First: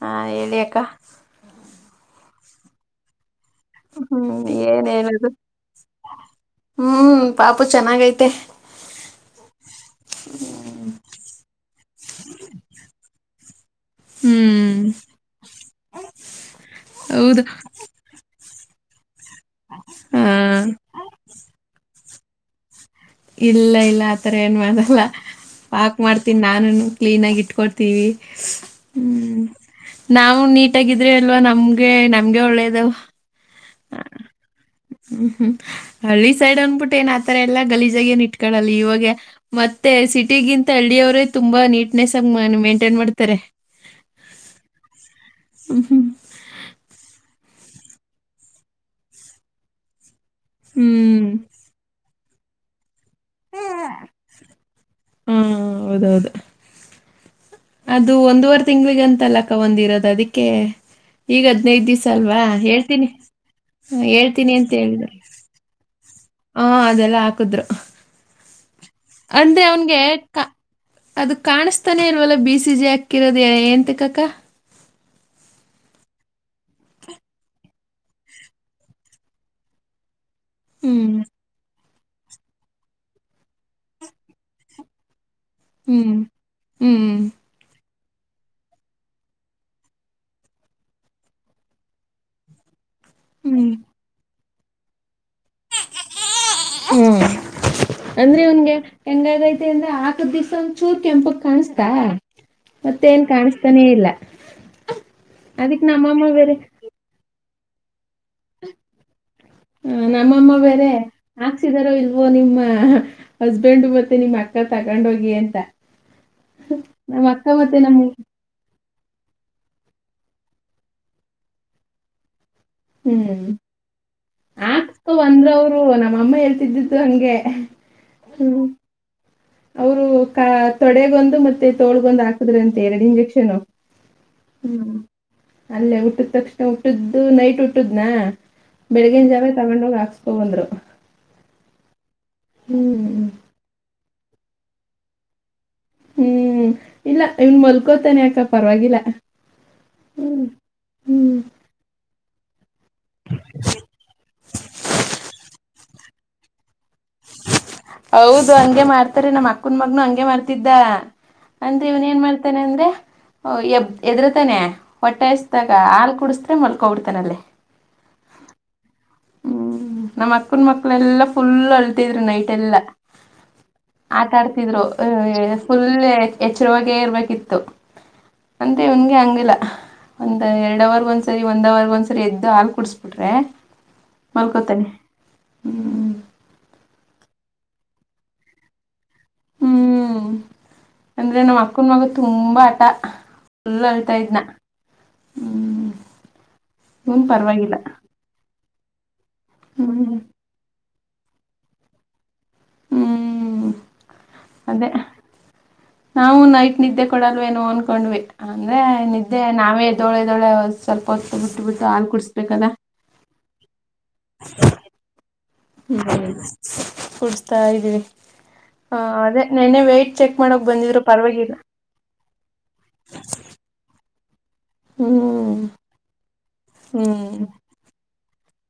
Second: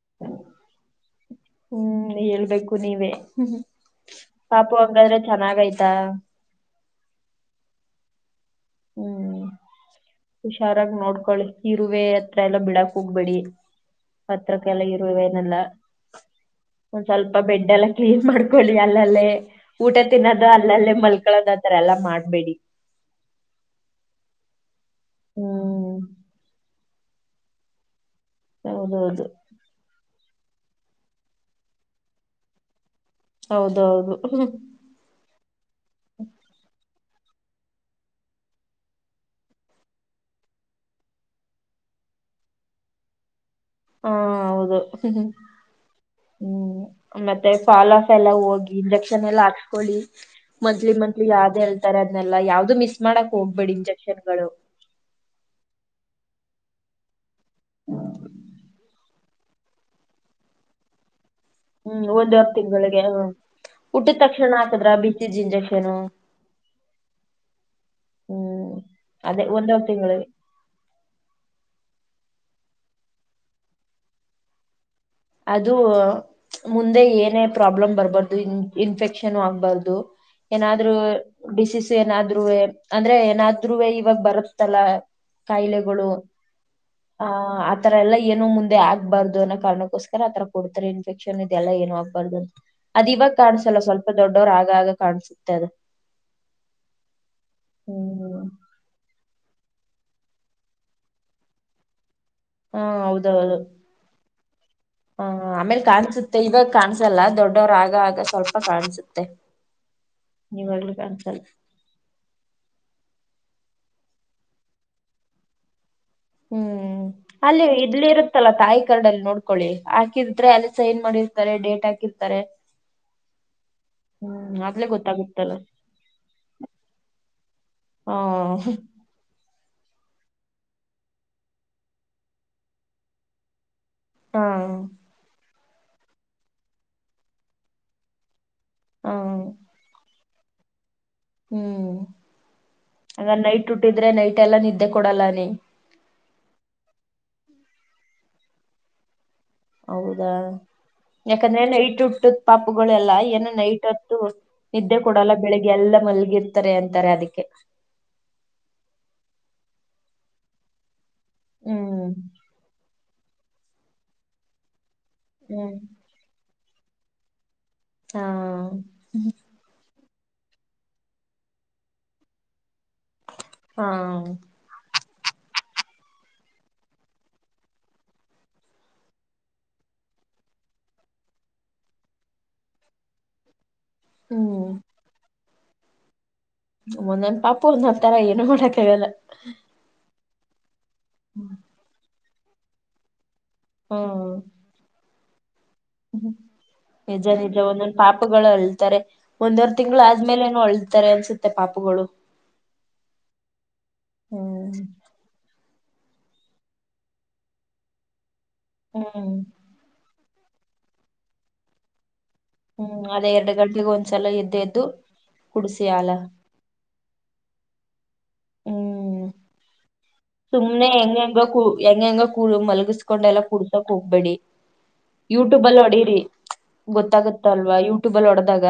ಹಾ ಹೇಳಿ ಅಕ್ಕ ಹ್ಮ್ ಹೇಳ್ಬೇಕು ನೀವೇ ಹ್ಮ್ ಪಾಪು ಏನ್ ಹಂಗಾದ್ರೆ ಹೇಳದು ಚೆನ್ನಾಗ್ಯ್ತಾ ಹ್ಮ್ ಪಾಪು ಚೆನ್ನಾಗೈತೆ ಹ್ಮ್ ಹುಷಾರಾಗಿ ನೋಡ್ಕೊಳ್ಳಿ ಇರುವೆ ಹತ್ರ ಎಲ್ಲ ಬಿಡಕ್ ಹೋಗ್ಬೇಡಿ ಪತ್ರಕ ಹ್ಮ್ ಎಲ್ಲ ಇರುವವೇನೆಲ್ಲ ಒಂದ್ ಸ್ವಲ್ಪ ಹೌದು ಬೆಡ್ಡೆಲ್ಲ ಏನ್ ಮಾಡ್ಕೊಳ್ಳಿ ಅಲ್ಲಲ್ಲೇ ಊಟ ಹ ತಿನ್ನೋದು ಅಲ್ಲಲ್ಲೇ ಮಲ್ಕಳೋದು ಆರ ಎಲ್ಲ ಮಾಡ್ಬೇಡಿ ಇಲ್ಲ ಇಲ್ಲ ಆತರ ಏನ್ ಮಾಡಲ್ಲ ಹ್ಮ್ ಪಾಕ್ ಮಾಡ್ತೀನಿ ನಾನು ಕ್ಲೀನ್ ಆಗಿ ಇಟ್ಕೊಡ್ತೀನಿ ವಿ ಹೌದೌದು ಹ್ಮ್ ನಾವು ನೀಟಾಗಿದ್ರೆ ಅಲ್ವಾ ನಮ್ಗೆ ನಮ್ಗೆ ಒಳ್ಳೇದವು ಹೌದೌದು ಹ್ಮ್ ಹ್ಮ್ ಹಳ್ಳಿ ಸೈಡ್ ಅನ್ಬಿಟ್ಟು ಏನ್ ಆತರ ಎಲ್ಲಾ ಗಲೀಜ ಏನ್ ಇಟ್ಕಳಲ್ಲ ಇವಾಗ ಮತ್ತೆ ಸಿಟಿಗಿಂತ ಹಳ್ಳಿಯ ಅವರೇ ತುಂಬಾ ನೀಟ್ನೆಸ್ ಆಗ ಮೇಂಟೈನ್ ಮಾಡ್ತಾರೆ ಹಾ ಹೌದು ಹ್ಮ್ ಹ್ಮ್ ಮತ್ತೆ ಫಾಲ್ ಆಫ್ ಎಲ್ಲ ಹೋಗಿ ಇಂಜೆಕ್ಷನ್ ಎಲ್ಲಾ ಹಾಕ್ಸ್ಕೊಳ್ಳಿ ಮಂತ್ಲಿ ಮಂತ್ ಹ್ಮ್ ಹ್ಮ್ ಯಾವ್ದ್ ಹೇಳ್ತಾರೆ ಅದ್ ಲ್ಲ ಯಾವ್ದು ಮಿಸ್ ಮಾಡಕ್ ಹೋಗ್ಬೇಡಿ ಇಂಜೆಕ್ಷನ್ ಗಳು ಹಾ ಹೌದೌದು ಅದು ಒಂದೂವರೆ ತಿಂಗಳಿಗೆಂತಲ್ಲಕ್ಕ ಒಂದಿರೋದು ಅದಕ್ಕೆ ಈಗ ನನೈ ಹ್ಮ್ ದಿವಸ ಅಲ್ವಾ ಒಂದವರ್ ತಿಂಗಳಿಗೆ ಹೇಳ್ತೀನಿ ಹ ಹುಟ್ಟಿದ ತಕ್ಷಣ ಹೇಳ್ತೀನಿ ಅಂತ ಹಾಕದ್ರ ಹೇಳಿದ ಬಿಸಿಜ್ ಇಂಜೆಕ್ಷನ್ ಹಾ ಅದೆಲ್ಲ ಹಾಕುದ್ರು ಹ್ಮ್ ಅದೇ ಅಂದೆ ಒಂದವರ್ ಅವನ್ಗೆ ತಿಂಗಳಿಗೆ ಕ ಅದು ಕಾಣಿಸ್ತಾನೆ ಇಲ್ವಲ್ಲ ಬಿ ಸಿ ಜಿ ಹಾಕ್ಕಿರೋದು ಏಂತ ಕಕ್ಕ ಅದು ಮುಂದೆ ಏನೇ ಪ್ರಾಬ್ಲಮ್ ಬರ್ಬಾರ್ದು ಇನ್ಫೆಕ್ಷನ್ ಆಗ್ಬಾರ್ದು ಏನಾದ್ ಹ್ಮ್ ಡಿಸೀಸ್ ಏನಾದರೂ ಅಂದ್ರೆ ಏನಾದ್ ಇವಾಗ ಬರುತ್ತಲ್ಲ ಹ್ಮ್ ಕಾಯಿಲೆಗಳು ಹ್ಮ್ ಆ ಆ ತರ ಎಲ್ಲ ಏನನು ಮುಂದೆ ಆಗ್ಬಾರ್ದು ಅನ್ನೋ ಕಾರಣಕ್ಕೋಸ್ಕರ ಆರ ಕೊಡ್ತಾರೆ ಇನ್ಫೆಕ್ಷನ್ ಇದೆಲ್ಲ ಏನನು ಆಗ್ಬಾರ್ದು ಅಂತ ಅದ ಇವಾಗ ಹ್ಮ್ ಕಾಣಸಲ್ಲ ಸ್ವಲ್ಪ ದೊಡ್ಡವ್ರ ಆಗ ಆಗ ಕಾಣಸುತ್ತೆ ಅದು ಹ್ಮ ಹ್ಮ್ ಅಂದ್ರೆ ಅವನ್ಗೆ [inaudible] ಹೆಂಗಾಗೈತಿ ಅಂದ್ರ ಆಾಕದ ದಿವ್ಸ ಒಂದ ಚೂರ್ ಕೆಂಪಕ್ ಕಾಣಿಸ್ತಾ ಹಾ ಮತ್ತೆ ಏನ್ ಕಾಣಿಸ್ತಾನೇ ಇಲ್ಲ ಹ್ಮ ಆಮೇಲೆ ಅದಕ್ಕೆ ನಮ್ಮಮ್ಮ ಕಾಣಸುತ್ತೆ ಬೇರೆ ಇವಾಗ ಕಾಣಸಲ್ಲ ದೊಡ್ಡವ್ರ ಆಗ ಆಗ ಸ್ವಲ್ಪ ಕಾಣಸುತ್ತೆ ಹ ನಮ್ಮಮ್ಮ ಬೇರೆ ದಾರೋ ಇಲ್ವೋ ನಿಮ್ಮ ಹಸ್ಬೆಂಡ್ ಮತ್ತೆ ನಿಮ್ಮ್ ಅಕ್ಕ ತಗೊಂಡ ಹೋಗಿ ಅಂತ ನಮ್ಮ್ ಅಕ್ಕ ಮತ್ತೆ ನಮ್ಮ ತ್ತಲ್ಲಾ ತಾಯಿ ಕರಡಲ್ಲಿ ನೋಡ್ಕೊಳ್ಳಿ ಹಾಕಿದ್ರೆ ಅಲ್ಲಿ ಸೈನ್ ಮಾಡಿರ್ತಾರೆ ಡೇಟ್ ಹಾಕಿರ್ತಾರೆ ಹ್ಮ್ ಹ್ಮ್ ಆಗ್ಲೇ ಆಕ್ತು ಗೊತ್ತಾಗುತ್ತಲ್ಲ ಅಂದ್ರವರು ನಮ್ಮಅಮ್ಮ ಹೇಳ್ತಿದ್ದು ಹಂಗೆ ಹ ಅವರು ಕ ತೊಡೆಗೊಂದು ಮತ್ತೆ ತೋಳ್ಗೊಂದು ಹಾಕದ್ರ ಅಂತೆ ಎರಡು ಇಂಜೆಕ್ಷನ್ ಹ ಹ್ಮ್ ಅಲ್ಲೇ ಹುಟ್ಟದ ತಕ್ಷಣ ಹುಟ್ಟ್ದು ನೈಟ್ ಹುಟ್ಟದ್ನ ಹ ಬೆಳಿಗನ್ ಜಾವ ತಗೊಂಡ ಹೋಗಿ ಹಾಕ್ಸ್ಕೋ ಬಂದ್ರು ಹ್ಮ್ ಹ್ಮ್ ಹಾಗಗ ನೈಟ್ ಉಟ್ಟಿದ್ರೆ ನೈಟ್ ಎಲ್ಲ ನಿದ್ದೆ ಕೊಡಲ್ಲ ನೀ ಹ್ಮ್ ಇಲ್ಲ ಇವನ್ ಮಲ್ಕೋತಾನೆ ಯಾಕ ಪರವಾಗಿಲ್ಲ ಹೌದಾ ಹ್ಮ್ ಯಾಕಂದ್ರೆಲ್ಲ ಇಟ್ಟು ಹಟ್ಟು ಪಾಪುಗಳೆಲ್ಲ ಏನ ನೈಟ್ ಹೊತ್ತು ನಿದ್ದೆ ಕೊಡಲ್ಲ ಬೆಳಿಗ್ಗೆ ಎಲ್ಲ ಮಲ್ಗಿರ್ ತಾರೆ ಅಂತಾರೆ ಅದಕ್ಕೆ ಹೌದು ಹಂಗೆ ಮಾಡ್ತಾರೆ ನಮ್ಮ್ ಅಕ್ಕನ್ ಮಗನು ಹಂಗೆ ಮಾಡ್ತಿದ್ದ ಅಂದ್ರೆ ಇವನ್ ಹ್ಮ್ ಏನ್ ಮಾಡಾ್ತಾನೆ ಅಂದ್ರೆ ಎಬ್ ಎದರುತಾನೆ ಹೊಟ್ಟಾಯಸ್ದಾಗ ಹ್ಮ್ ಹಾಲು ಕುಡಿಸ್ರೆ ಮಲ್ಕೊಬಿಡ್ತಾನ ಅಲ್ಲಿ ಹಾ ಹ್ಮ್ ನಮ್ಮ್ ಅಕ್ಕನ್ ಮಕ್ಳ ಎಲ್ಲಾ ಫುಲ್ ಅಲ್ತಿದ್್ರರು ನೈಟ್ ಎಲ್ಲಾ ಹಾ ಆಟ ಆಡ್ತಿದ್ರು ಫುಲ್ ಎಚ್ಚರವಾಗೇ ಇರ್ಬೇಕಿತ್ತು ಅಂತ ಇನ್ಗೆ ಹಂಗಂಗಿಲ್ಲ ಒಂದು ಎರಡು ಅವವರ್ಗ ಒಂದ ಸರಿ ಒಂದು ಅವವರ್ಗ ಒಂದ್ಸರಿ ಎದ್ದು ಹಾಲು ಕುಡಿಸ್ಬಿಟ್ರೆ ಹ್ಮ್ ಮಲ್ಕೊತಾನೆ ಹ್ಞ ಒೊಂದಂದ್ ಪಾಪುರ್ ನತರ ಏನು ಮಾಡಕ್ಕಾಗಲ್ಲ ಹ್ಞ ಅಂದರೆ ನಮ್ಮ ಅಕ್ಕನ ಮಗ ತುಂಬ ಹಟ ಫುಲ್ಲ ಅಳ್ತಾ ಇದ್ನ ಹ್ಮ್ ಇವನ್ ಎಜಾರ್ಜ ಪರವಾಗಿಲ್ಲ ಒಂದೊಂದು ಪಾಪಗಳು ಅಳ್ತಾರೆ ಒಂದವರ್ ತಿಂಗಳು ಹ್ಮ್ ಆದ್ಮೇಲೆ ಹೊಳತಾರೆ ಅನ್ಸುತ್ತೆ ಪಾಪಗಳು ಹ್ಮ್ [inaudible] ಹ್ಮ್ ಅದೇ ನಾವು ನೈಟ್ ನಿದ್ದೆ ಕೊಡಲ್ವೇನೋ ಅಂದ್ಕೊಂಡ್ವಿ ಅಂದ್ರೆ ಹ್ಮ್ ನಿದ್ದೆ ನಾವೇ ದೋಳೆ ದೋಳೆ ಸ್ವಲ್ಪ ಹೊತ್ತು ಬಿಟ್ಟು ಬಿಟ್ಟು ಹಾಲು ಕುಡಡ್ಸ್ಬೇಕದ ಹ್ಮ್ ಅದೇ ಎರಡು ಗಂಟೆಗೆ ಒಂದ್ಸಲ ಎ್ದ ಎದ್ದು ಕುಡಸಿ ಅಲ ಕುಡ್ಸ್ತಾ ಇದ್ದೀವಿ ಹ ಹ್ಮ್ ಅದೇ ನೆನ್ನೆ ವೇಟ್ ಚೆಕ್ ಮಾಡೋಕ್ ಬಂದಿದ್ರು ಪರವಾಗಿಲ್ಲ ಹೆಂಗ ಹೆಂಗ ಕೂ ಮಲಗಿಸ್ಕೊಂಡ ಎಲ್ಲ ಕುಡ್ತಕ್ ಹೋಗ್ಬೇಡಿ ಹ್ಮ್ ಯೂಟ್ಯೂಬ ಅಲ್ಲಿ ಹೊಡೀರಿ ಗೊತ್ತಾಗುತ್ತ ಹ್ಮ್ ಅಲ್ವಾ ಯೂಟ್ಯೂಬ ಅಲ್ಲಿ ಹೊಡೆದಾಗ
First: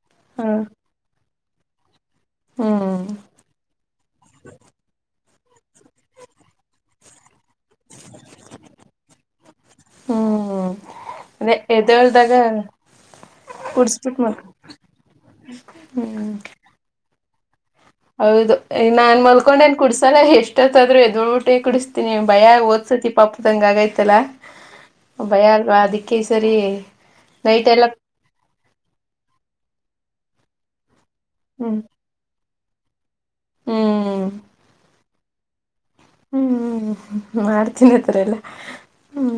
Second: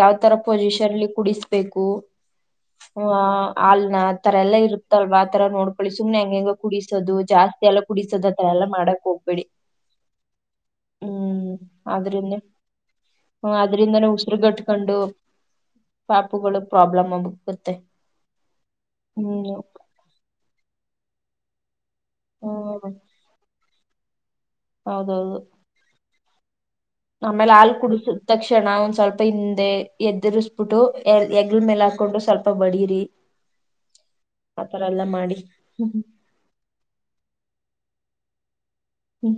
ಯಾವ ತರ ಹ ಪೊಸಿಷನ್ಲ್ಲಿ ಕುಡಿಸ್ಬೇಕು ಹ್ಮ್ ಹ ಅಲ್ ನ ಆ ತರ ಎಲ್ಲಾ ಇರುತ್ತಲ್ವಾ ಆತರ ನೋಡ್ ಳಿ ಸುಮ್ನೆ ಹೆಂಗ ಹೆಂಗ ಕುಡಿಸೋದು ಜಾಸ್ತಿ ಎಲ್ಲ ಕುಡಿಸೋದತ್ರ ಎಲ್ಲಾ ಮಾಡಕ್ ಹೋಗ್ಬೇಡಿ ಹ್ಮ್್ಮ ಅ ದ ಒಳ್ಳದಾಗ ಹ ಅದ್ರಿಂದಾನೇ ಉಸಿರುಗಟ್ಕೊಂಡು ಪಾಪುಗಳು ಪ್ರಾಬ್ಲಮ್ ಆಬ ಹೌದು ನಾನ್ ಮಲ್ಕೊಂಡೇನ್ ಕುಡಸಲ್ಲ ಎಷ್ಟತ್ದ್ರೂ ಎದಳ್ಬಿಟ್ಟೆ ಕುಡ ನೀ ಭಯ ಹ್ಮ್ ಓದ್ಸತಿ ಪಾಪದಂಗ ಆಗೈತಲ್ಲ ಹೌದೌದು. ಭಯ ಅದಿ ಕಸರಿ ಆಮೇಲೆ ಹಾ ಕುಡಸಿದ ತಕ್ಷಣ ಒಂದ್ ಸ್ವಲ್ಪ ಹಿಂದೆ ಎದುರಿಸರಿಸಬಿಟ್ಟು ಎಗ್ಲ್ ಹ್ಮ್ ಮೇಲೆಾ ಕೊಂಡು ಸ್ವಲ್ಪ ಬಡೀರಿ ಹ್ಮ್ ಆತರ ಎಲ್ಲಾ ಮಾಡಿ ಹ್ಮ್ ಮಾಡ್ತೀನಿ ಹತ್ರ ಎಲ್ಲಾ ಹ್ಮ್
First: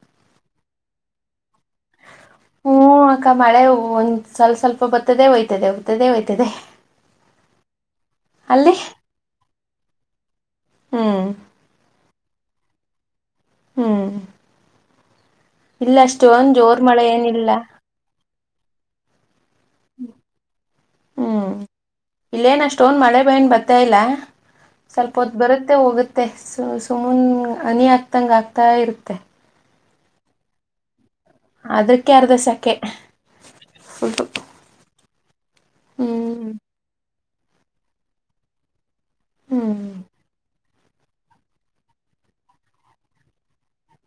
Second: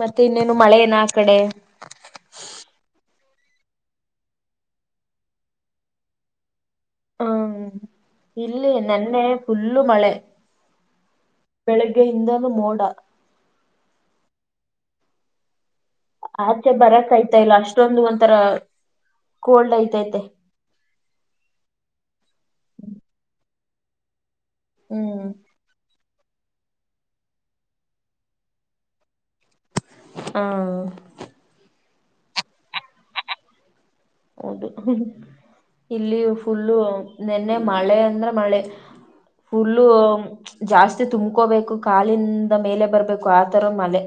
ಮತ್ತೆ ಇನ್ನೇನು ಮಳೆ ಏನ ಆ ಕಡೆ ಹ್ಮ್ ಅಕ್ಕ ಮಳೆ ಒಂದ್ ಸ್ವಲ್ಪ ಸ್ವಲ್ಪ ಬತ್ತದೆೇ ಹಯ್ತದೆ ಹೋಗ್ತದೇ ಹೋಗಯ್ತದೆ ಹ್ಮ ಇಲ್ಲಿ ನನ್ನೆ ಫುಲ್ಲು ಮಳೆ ಹ್ಮ್ ಬೆಳಗ್ಗೆಯಿಂದಾನೂ ಮೋಡ ಹ್ಮ್ ಇಲ್ಲ ಅಷ್ಟು ಒಂದ ಜೋರ್ ಮಳೆ ಏನಿಲ್ಲ ೊಂದು ಒಂಥರ ಕೋಲ್ಡ್ ಐತೆ ಐತೆ ಹ್ಮ್ ಇಲ್ಲೇನ ಅಷ್ಟ್ಟೋನ್ ಮಳೆ ಬನ್ ಬರ್ತ ಇಲ್ಲ ಸ್ವಲ್ಪ ಹ್ಮ್ ಹೊತ್ತು ಬರುತ್ತೆ ಹೋಗುತ್ತೆ ಸ ಸುಮುನೆ ಹನಿ ಹಾಕ್ತಂಗೆ ಆಾಗ್ತಾ ಇರುತ್ತೆ ಹಾ ಅದಕ್ಕೆ ಅರ್ಧಸಕೆ ಫುಟು ಹೌದು ಇಲ್ಲಿ ಫುಲ್ಲು ನಿನ್ನೆ ಮಳೆ ಅಂದ್ರೆ ಮಳೆ ಫುಲ್ಲು ಹ್ಮ್ ಜಾಸ್ತಿ ತುಂಬಕೋಬೇಕು ಕಾಲಿಂದ ಮೇಲೆ ಬರ್ಬೇಕು ಆತರ ಮಳೆ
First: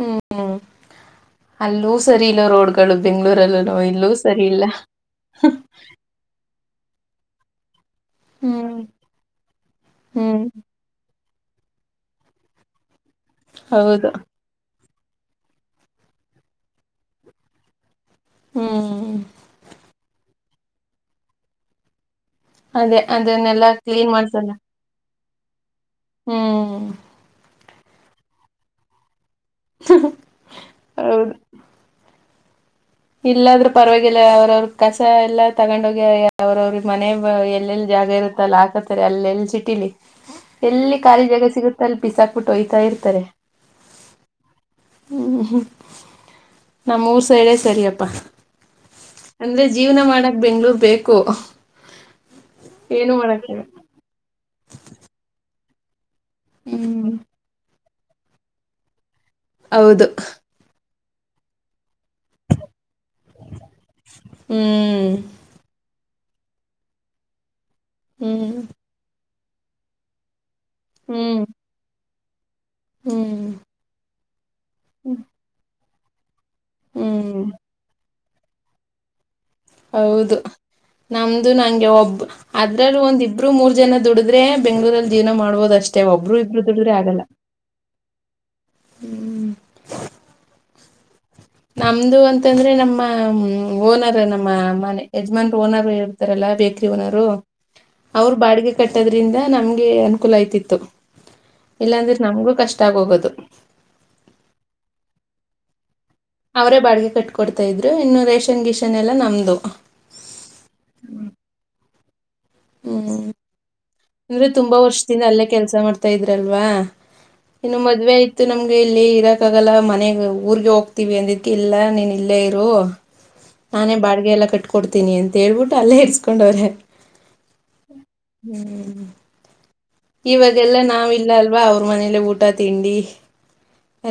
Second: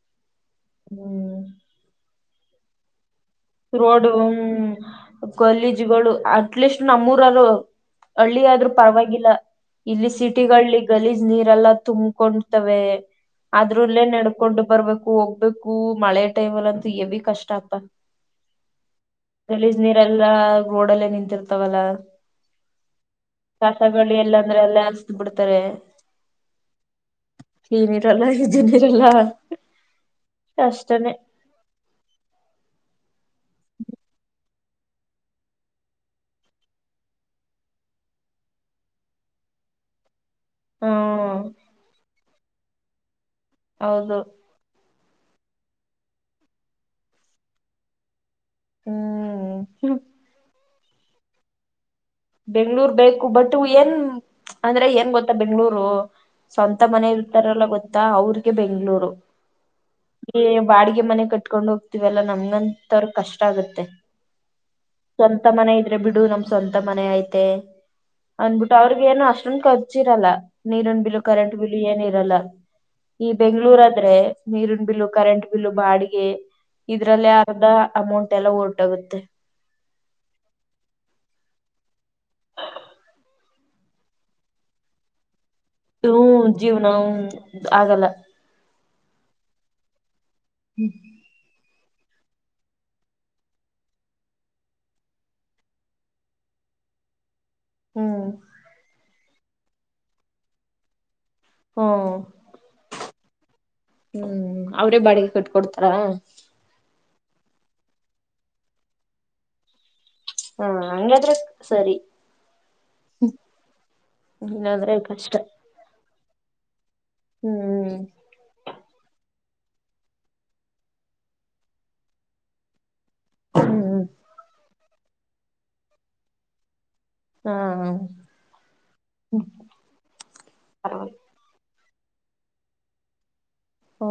ಹ್ಮ್ ಹ್ಮ ಹ್ಮ್ ಅಲ್ಲೂ ಸರಿ ಇಲ್ಲ ರೋಡ್ಗಳು ಬೆಂಗ್ಗಳೂರಲ್ಲೂೋ ಇಲ್ಲೂ ಸರಿ ಇಲ್ಲ ಕಲೀಜುಗಳು ಅಟ್ಲೀಸ್ಟ್ ನಮ್ಮೂರರು ಹಳ್ಳಿ ಆದ್ರೂ ಹ್ಮ್ ಪರವಾಗಿಲ್ಲ ಇಲ್ಲಿ ಸಿಟಿ ಹ್ಮ್ ಗಲೀಜ್ ನೀರೆಲ್ಲ ತುಂಬ್ಕೊಂಡತವೆ ಅದ್ರಲ್ಲೇ ಹೌದು ನಡ ಕಕೊಂಡು ಬರ್ಬೇಕು ಹೋಗ್ಬೇಕು ಮಳೆ ಟೈಮ್ಲ್ ಅಂತೂ ಎವಿ ಕಷ್ಟ ಅಪ್ಪ ಹ್ಮ್ ಕಲೀಜ್ ನೀರೆಲ್ಲಾ ರೋಡಲ್ಲೇ ನಿಂತಿರ್ತವಲ್ಲ ಅದೇ ಅದನ್ನೆಲ್ಲ ಕ್ಲೀನ್ ಕಸಗಳಿ ಮಾಡ್ಸಲ್ಲ ಎಲ್ಲಾಂದ್ರೆ ಎಲ್ಲ ಅಲ್ಸ್ದ ಬಿಡ್ತಾರೆ ಹ್ಮ್ ೀ ನೀಿರಲ್ಲ ಇಜ ನೀಿರಲ್ಲ ಕಷ್ಟಾನೇ ಹೌದು ಇಲ್ಲಾದ್ರೂ ಪರವಾಗಿಲ್ಲ ಅವ್ರವ್ರ ಕಸ ಎಲ್ಲ ತಗೊಂಡೋಗಿ ಅವ್ರವ್ರಿಗೆ ಮನೆ ಎಲ್ಲೆಲ್ಲಿ ಜಾಗ ಇರುತ್ತೆ ಲ್ಲ ಹಾಕತ್ತರಿ ಅಲ್ಲ ಎಲ್ಲಿ ಸಿಟ್ಟಿಲಿ [inaudible] ಎಲ್ಲಿ ಖಾಲಿ ಹ್ಮ್ ಜಾಗ ಸಿಗುತ್ತ ಅಲ್ಲಿ ಪಿಸಾಕ್ಬಿಟ್ಟು ಒಯ್ತಾ ಇರ್ತಾರೆ ಹೌದು ಹ್ಮ್ ಹ್ಮ ನಮ್ಮೂರ್ ಸೈಳೇ ಸರಿಯಪ್ಪಾ ಅಂದ್ರೆ ಹ್ಮ್ ಜೀವನ ಮಾಡಕ್ ಬೆಂಗ್ಳೂರ್ ಬೇಕು ಬೆಂಗ್ಳೂರ್ ಏನು ಬೇಕು ಬಟ್ ಮಾಡಕ್ಕಿಲ್ಲ ಏನ್ ಅಂದ್ರೆ ಏನ್ ಗೊತ್ತ ಬೆಂಗ್ಳೂರು ಸ್ವಂತ ಮನೆ ಹ್ಮ್ ಲ್ಲ ಗೊತ್ತಾ ಅವ್ರಿಗೆ ಬೆಂಗಗಳೂರು ಹೌದು ಬಾಡಿಗೆ ಮನೆ ಕಟ್ಕೊಂಡ್ ಹೋಗ್ತಿೀವಲ್ಲಾ ನಮ್ಗಂತವ್ರ ಕಷ್ಟ ಆಗತ್ತೆ ಹ್ಮ್ ಸ್ಂತ ಮನೆ ಇದ್ರೆ ಬಿಡು ನಮ್ ಸ್ವಂತ ಮನೆ ಐತೆ ಹ್ಮ್ ಅಂದ್ಬಿಟ್ಟು ಅವ್ರಗ್ ಏನು ಅಷ್ಟೊಂದು ಖರ್ಚಿರಲ್ಲ ನೀರಿನ ಬಿಲ್ ಹ್ಮ್ ಕರೆಂಟ್ ಬಿಲ್ ಏನ ಇರಲ್ಲ ಈ ಹ್ಮ್ ಬೆಂಗ್ಳೂರ್ ಆದ್ರೆ ನೀರಿನ ಬಿಿಲ್ಲು ಕರೆಂಟ್ ಬಿಿಲ್ಲು ಬಾಡಿಗೆ ಇದ್ರಲ್ಲಿ ಹ್ಮ್ ಅರ್ಧ ಅಮೌಂಟ್ ಎಲ್ಲ ರ್ಟಾಗುತ್ತೆ ಹೌದು ನಮ್ದು ನಂಗೆ ಒಬ್ ಅದ್ರಲ್ಲೂ ಒಂದ ಇಬ್ಬರು ಮೂರ್ ಜನ ದುಡಿದ್ರೆ ಬೆಂಗ್ಳೂರಲ್ಲಿ ಜೀವನ ಮಾಡ್ಬೋದ ಅಷ್ಟೇ ಒಬ್ಬರು ಹ್ಮ್ ಇಬ್ರು ಜೀವನ ದುಡಿದ್ರೆ ಆಗಲ್ಲ ಹ್ಮ್ ಆಗಲ್ಲ ಹ್ಮ್ ಹ್ಞೂ ನಮ್ದು ಅಂತಂದ್ರೆ ನಮ್ಮ ಓನರ್ ನಮ್ಮ ಮನೆ ಯಜ್ಮಾನ್ ಓನರ್ ಆರ ಎಲ್ಲಾ ಬೇಕ್ರಿ ಓನರು ಅವರು ಬಾಡಿಗೆ ಕಟ್ಟದ್ರಿಂದ ನಮ್ಗೆ ಅನುಕೂಲ ಯ್ತಿತ್ತು ಇಲ್ಲಾಂದ್ರೆ ಹ್ಮ್ ನಮ್ಗೂ ಕಷ್ಟ ಆಗ್ ಹೋಗೋದು ಹ್ಮ್ ಅವ್ರೇ ಬಾಡಿಗೆ ಕಟ್ ಕೊೊಡ್ತಾರ ಅವರೇ ಬಾಡಿಗೆ ಕಟ್ ಕೊಡ್ತಾ ಇದ್ರು ಇನ್ನು ರೇಷನ್ ಗಿಷನ್ ಎಲ್ಲ ನಮ್ದು ಹಾ ಹಂಗಾದ್ರೆ ಸರಿ ಹ್ಮ್ ಅಂದ್ರೆ ತುಂಬಾ ಇಲ್ಲಾಂದ್ರೆ ವರ್ಷದಿಂದ ಕಷ್ಟ ಅಲ್ಲೇ ಕೆಲ್ಸ ಮಾಡ್ತಾ ಇದ್ರಲ್ವಾ ಹ್ಮ್ ಇ ಮದ್ವೆ ಆಯ್ತು ನಮ್ಗೆ ಇಲ್ಲಿ ಇರಕ್ ಆಗಲ್ಲ ಮನೆಗ್ ಊರ್ಗೆ ಹೋಗ್ತಿೀವಿ ಅಂದತಿ ಇಲ್ಲ ನೀನ್ ಇಲ್ಲೇ ಇರು ನಾನೇ ಹ್ಮ್ ಬಾಡಿಗೆ ಎಲ್ಲ ಕಟ್ಕೊಡ್ತೀನಿ ಅಂತ ಹೇಳ್ಬಿಟ್ಟು ಅಲ್ಲೇ ಇರ್ಸ್ಕೊಂಡವ್ರೆ ಹಾ ಇವಾಗೆಲ್ಲಾ ನಾವ ಪರವಾಗಿಲ್ಲ ಇಲ್ಲ ಅಲ್ವಾ ಅವ್ರ ಮನೇಲೆ ಊಟ ತಿಂಡಿ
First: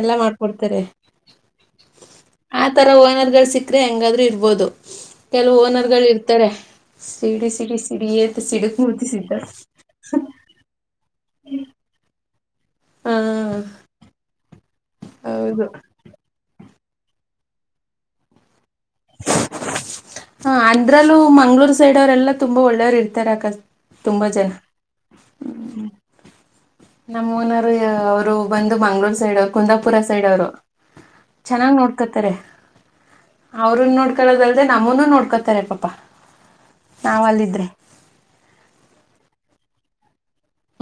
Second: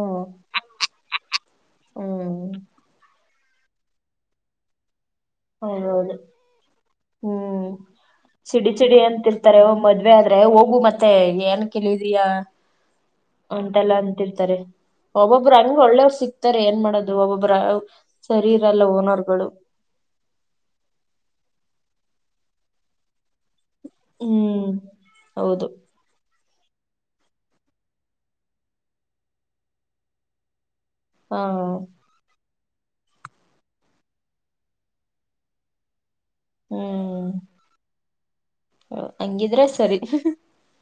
ಎಲ್ಲಾ ಮಾಡ್ಕೊಡ್ತಾರೆ ಹ್ಮ್ ಆತರ ಓನರ್ಗಳು ಸಿಕ್ ್ರೆ ಹೆಂಗಾದ್ರೂ ಇರ್ಬೋದು ಕೆಲವು ಓನರ್ಗಳು ಹೌದೌದು ಇರ್ತಾರೆ ಸಿಡಿ ಹ್ಮ್ ಸಿಡಿ ಸಿಡಿ ಏಂತ ಸಿಡಕ್ ಮೂತಿ ಸಿತ ಇೇ ಆದ್ರೆ ಹೋಗು ಮತ್ತೆ ಏನ್ ಕೇಳಿದಯಾ ಹಾ ಉಂಟಲ್ಲ ಅಂತಿರ್ತಾರೆ ಒಬ್ಬೊಬ್ರು ಹೌದು. ಹಂಗ ಹೊ ಒಳ್ಳೆಯವ್ರು ಸಿಕ್ತಾರೆ ಏನ್ ಮಾಡೋದು ಒಬೊಬ್ಬ್ರ ಸರಿ ಇರಲ್ಲ ಓನರ್ಗಳು ಹಾ ಅಂದ್ರಲ್ಲೂ ಮಂಗ್ಗಳೂರ್ ಸೈಡ್ ಅವರೆೆಲ್ಲಾ ತುಂಬಾ ಒಳ್ಳೆಯವ್ರು ಇರ್ತಾರೆ ಅಕಸ್ ತುಂಬಾ ಜನ ಹ್ಮ್ ಹೌದು ನಮ್ಮ್ ಓನರ್ ಅವರು ಬಂದು ಮಂಗ್ಳೂರ್ ಸೈಡ್ ಕುಂದಾಪುರ ಸೈಡ್ ಅವರು ಹಾ ಚೆನ್ನಾಗ್ ನೋಡ್ಕತಾರೆ ಅವ್ರನ್ ನೋಡ್ಕೊಳ್ಳೋದಲ್ದೆೇ ನಮ್ಮನು ನೋಡ್ಕೊತಾರೆ ಪಾಪಾ ನಾವ ಅಲ್ಲಿದ್ರೆ ಹ ಹಂಗಿದ್ರೆ ಸರಿ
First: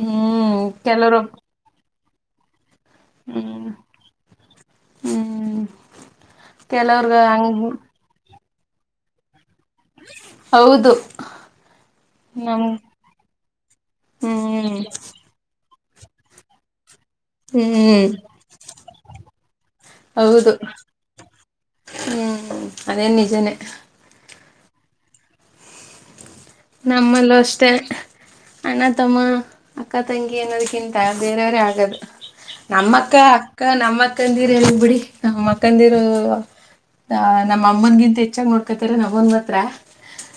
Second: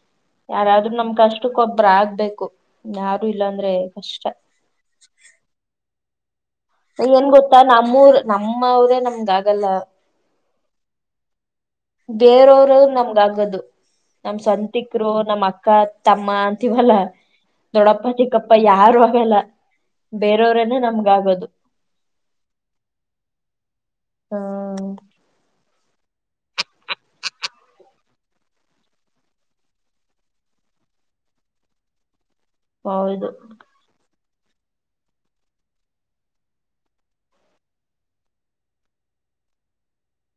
ಹ್ಮ್ ಯಾರಾದ್ರರು ಕೆಲವರು ನಮ್ಕಷ್ಟ ಅಕ್ಕೊಬ್ಬ್ರ ಆಗ್ಬೇಕು ಯಾರು ಇಲ್ಲಾಂದ್ರೆ ಕಷ್ಟ ಹ್ಮ ಏನ್ ಗೊತ್ತಾ ನಮ್ಮೂರ್ ನಮ್ಮವರೇ ನಮ್ದ ಆಗಲ್ಲ ಹೌದು ನಮ್ ಬೇರವರು ನಮ್ಗ ಆಗದು ನಮ್ ಹ್ಮ್ ಸಂತಿಕರು ನಮ್ ಅಕ್ಕ ತಮ್ಮ ಅಂತವಲ್ಲ ದೊಡ್ಡಪ್ಪ ಹ್ಮ್ ಚಿಕ್ಕಪ್ಪ ಯಾರು ಆಗಲ್ಲ ಹೌದು ಬೇರೆಯವ್ರನೆೇ ನಮ್ಗ ಆಗೋದು ಹ್ಮ್ ಅದೇ ನಿಜನೇ ಹ್ಮ್ ನಮ್ಮಲ್ಲ ಅಷ್ಟೇ ಅಣ್ಣ ತಮ್ಮ ಅಕ್ಕ ತಂಗಿ ಅನ್ನೋದ್ಕ್ಕಿಂತ ಬೇರೆಯವ್ರೇ ಆಗದು ನಮ್ಮಕ್ಕ ಹೌದು ಅಕ್ಕ ನಮ್ಮ ಅಕ್ಕಂದಿರು ಹೇ ಬಿಿಡಿ ನಮ್ಮ ಅಕ್ಕಂದಿರು ನಮ್ಮ ಅಮ್ಮನನ್ಗಿಂತ ಹೆಚ್ಚಾಗ ನೋಡ್ಕೊತರ ನಮ್ಮನ್ ಮಾತ್ರ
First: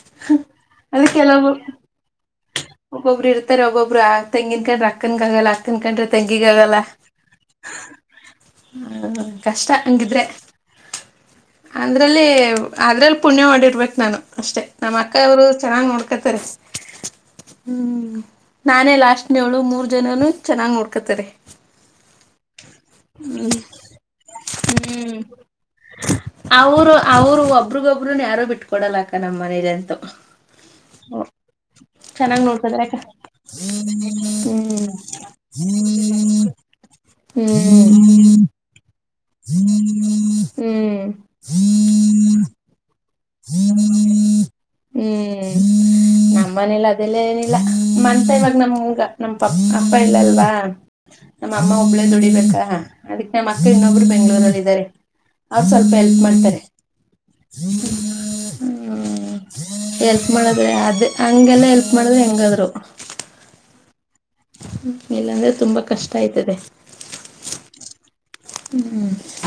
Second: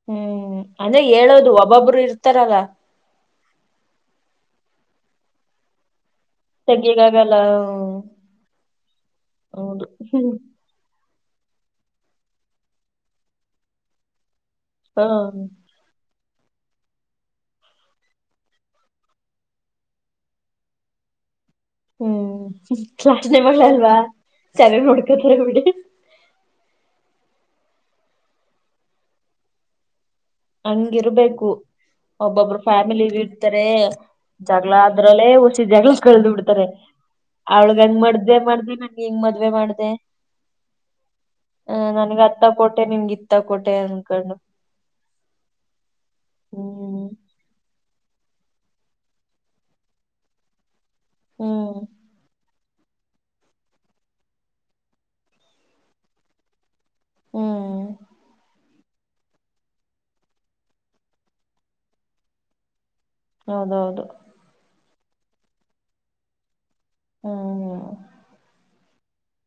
ಹ್ಮ್ ಅಂದ್ರೆ ಹೇಳೋದು ಒಬ್ಬೊಬ್ರು ಇರ್ತಾರಲ್ಲ ಒಬ್ಬೊಬ್ಬರು ಇರ್ತಾರೆ ಒಬ್ಬಬ್ಬರು ತಂಗಿನ ಕಂಡ್ರೆ ಅಕ್ಕನಿಗೆ ಆಗಲ್ಲ ಅಕ್ಕನ್ ಕಂಡ್ರೆ ತಂಗಿಗ ಆಗಲ್ಲ ತೆಗಿಯಕಾಗಲ್ಲ ಹ್ಮ್, ಉಉ ಕಷ್ಟ ಹೌದು ಹಂಗಿದ್ರೆ ಅಂದ್ರಲ್ಲಿ ಅದ್ರಲ್ಲಿ ಪುಣ್ಯ ಮಾಡಿರ್ಬೇಕು ನಾನು ಅಷ್ಟೇ ನಮ್ಮ ಹಾ ಅಕ್ಕವರು ಚೆನ್ನಾಗ್ ನೋಡ್ಕತ್ತರೆ ಹ್ಮ್ ನಾನೇ ಲಾಸ್ಟ್ನೋಳು ಮೂರ್ ಜನನು ಚೆನ್ನಾಗ್ ನೋಡ್ಕತಾರೆ ಹ್ಮ್ ಲಾಸ್ಟ್ನೆ ಮಗಳಲ್ವಾ ಚೆನ್ನಾಗಿ ನೋಡ್ಕೊತಾರೆ ಬಿಡಿ ಅವರು ಅವರು ಒಬ್ರಗೊಬ್ರುನು ಯಾರು ಬಿಟ್ಕೊಡಲ್ಲ ಅಕ್ಕ ನಮ್ಮ್ ಮನೇಲಂತೂ ಹಂಗಿರ್ಬೇಕು ಚೆನ್ನಾಗ್ ಒಬ್ಬೊಬರು ನೋಡ್ಕದ್ರ ಅಕ್ಕ ಫ್ಯಾಮಿಲಿ ಇಡ್ತಾರೆ ಜಗಳ ಹ್ಮ್ ಅದ್ರಲ್ಲೇ ಹುಸಿ ಜಗಳ ಕಳ್ದ ಬಿಡ್ತಾರೆ ಅವಳ್ಗ ಹ್ಮ್ [unintelligible] ಹಿಂಗ್ ಮದ್ವೆ ಮಾಡ್ದೆ ಹ್ಮ್ ಆ ನನ್ಗ ಅದ್ ತಕೊಟ್ಟೆ ನಿಮ್ಗಿತ್ತು ತ ಕೊಟ್ಟೆ ಅಂದ್ಕೊಂಡು ಹ್ಮ್ ನಮ್ಮ ಮನೇಲಿ ಹ್ಮ್ ಅದೆಲ್ಲ ಏನಿಲ್ಲ ಮಂತ ಇವಾಗ ನಮಗ ನಮ್ ಪಪ್ಪ ಅಪ್ಪ ಇಲ್ಲ ಅಲ್ವಾ ನಮ್ಮ ಅಮ್ಮ ಹ್ಮ್ ಒಬ್ಳೇ ದುಡಿಬೇಕ [inaudible] ಅದಕ್ ನಮ್ಮ ಅಕ್ಕ ಇನ್ನೊಬ್ರು ಬೆಂಗ್ಗಳೂರ್ನಲ್ಲಿ ಇದಾರೆ ಅವ್ರು ಸ್ವಲ್ಪ ಎಲ್ಪ್ ಮಾಡ್ತಾರೆ [inaudible] ಹ್ಮ್ ಹ್ಮ್ ಎಲ್ಪ್ ಮಾಡದ್ರೆ ಅದ ಹಂಗೆಲ್ಲ ಎಲ್ಪ್ ಮಾಡದೆ ಹೆಂಗಾದ್ರು [inaudible] ಹೌದೌದು ಇಲ್ಲಾಂದ್ರೆ ತುಂಬಾ ಕಷ್ಟ ಆಯ್ತದೆ ಹ್ಮ ಹ್ಮ ಹ್ಮ್